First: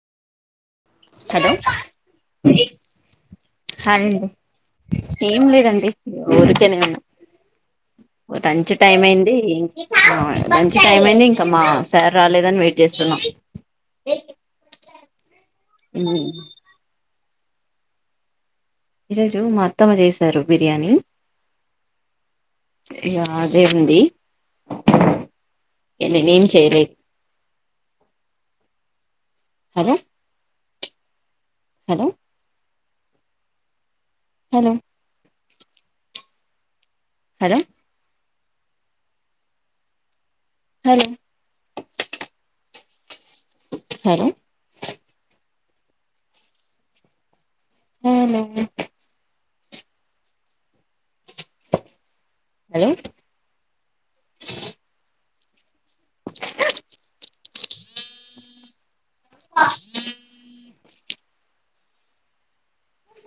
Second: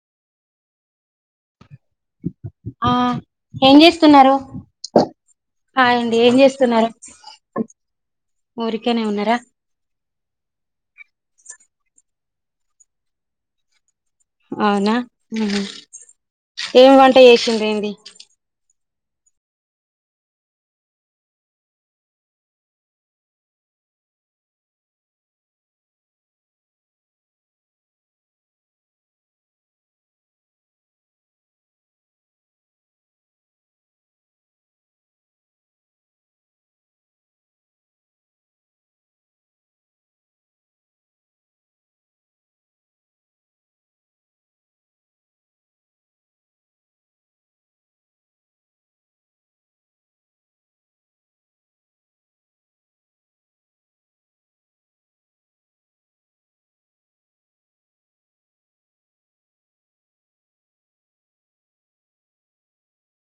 hello ఆ ఏం చేస్తున్నారు ఏం లేదండి హాయ్ అండి ఏం ఊరుకనే చేస్తున్నారు ఉన్నా రంచ్ టైం ఊరికేనే అయింది ఉన్నారా ఆ లంచ్ టైం అయింది ఇంకా మా సార్ రాలేదని వెయిట్ చేస్తున్నా అవునా ఆహా ఉమ్మ్ ఏం వంట చేసింది ఏంది ఈరోజు మా అత్తమ్మ చేశారు బిర్యానీ ఇగ అదే ఉంది ఇగ నేను ఏం చేయలే hello hello hello hello hello hello hello hello హ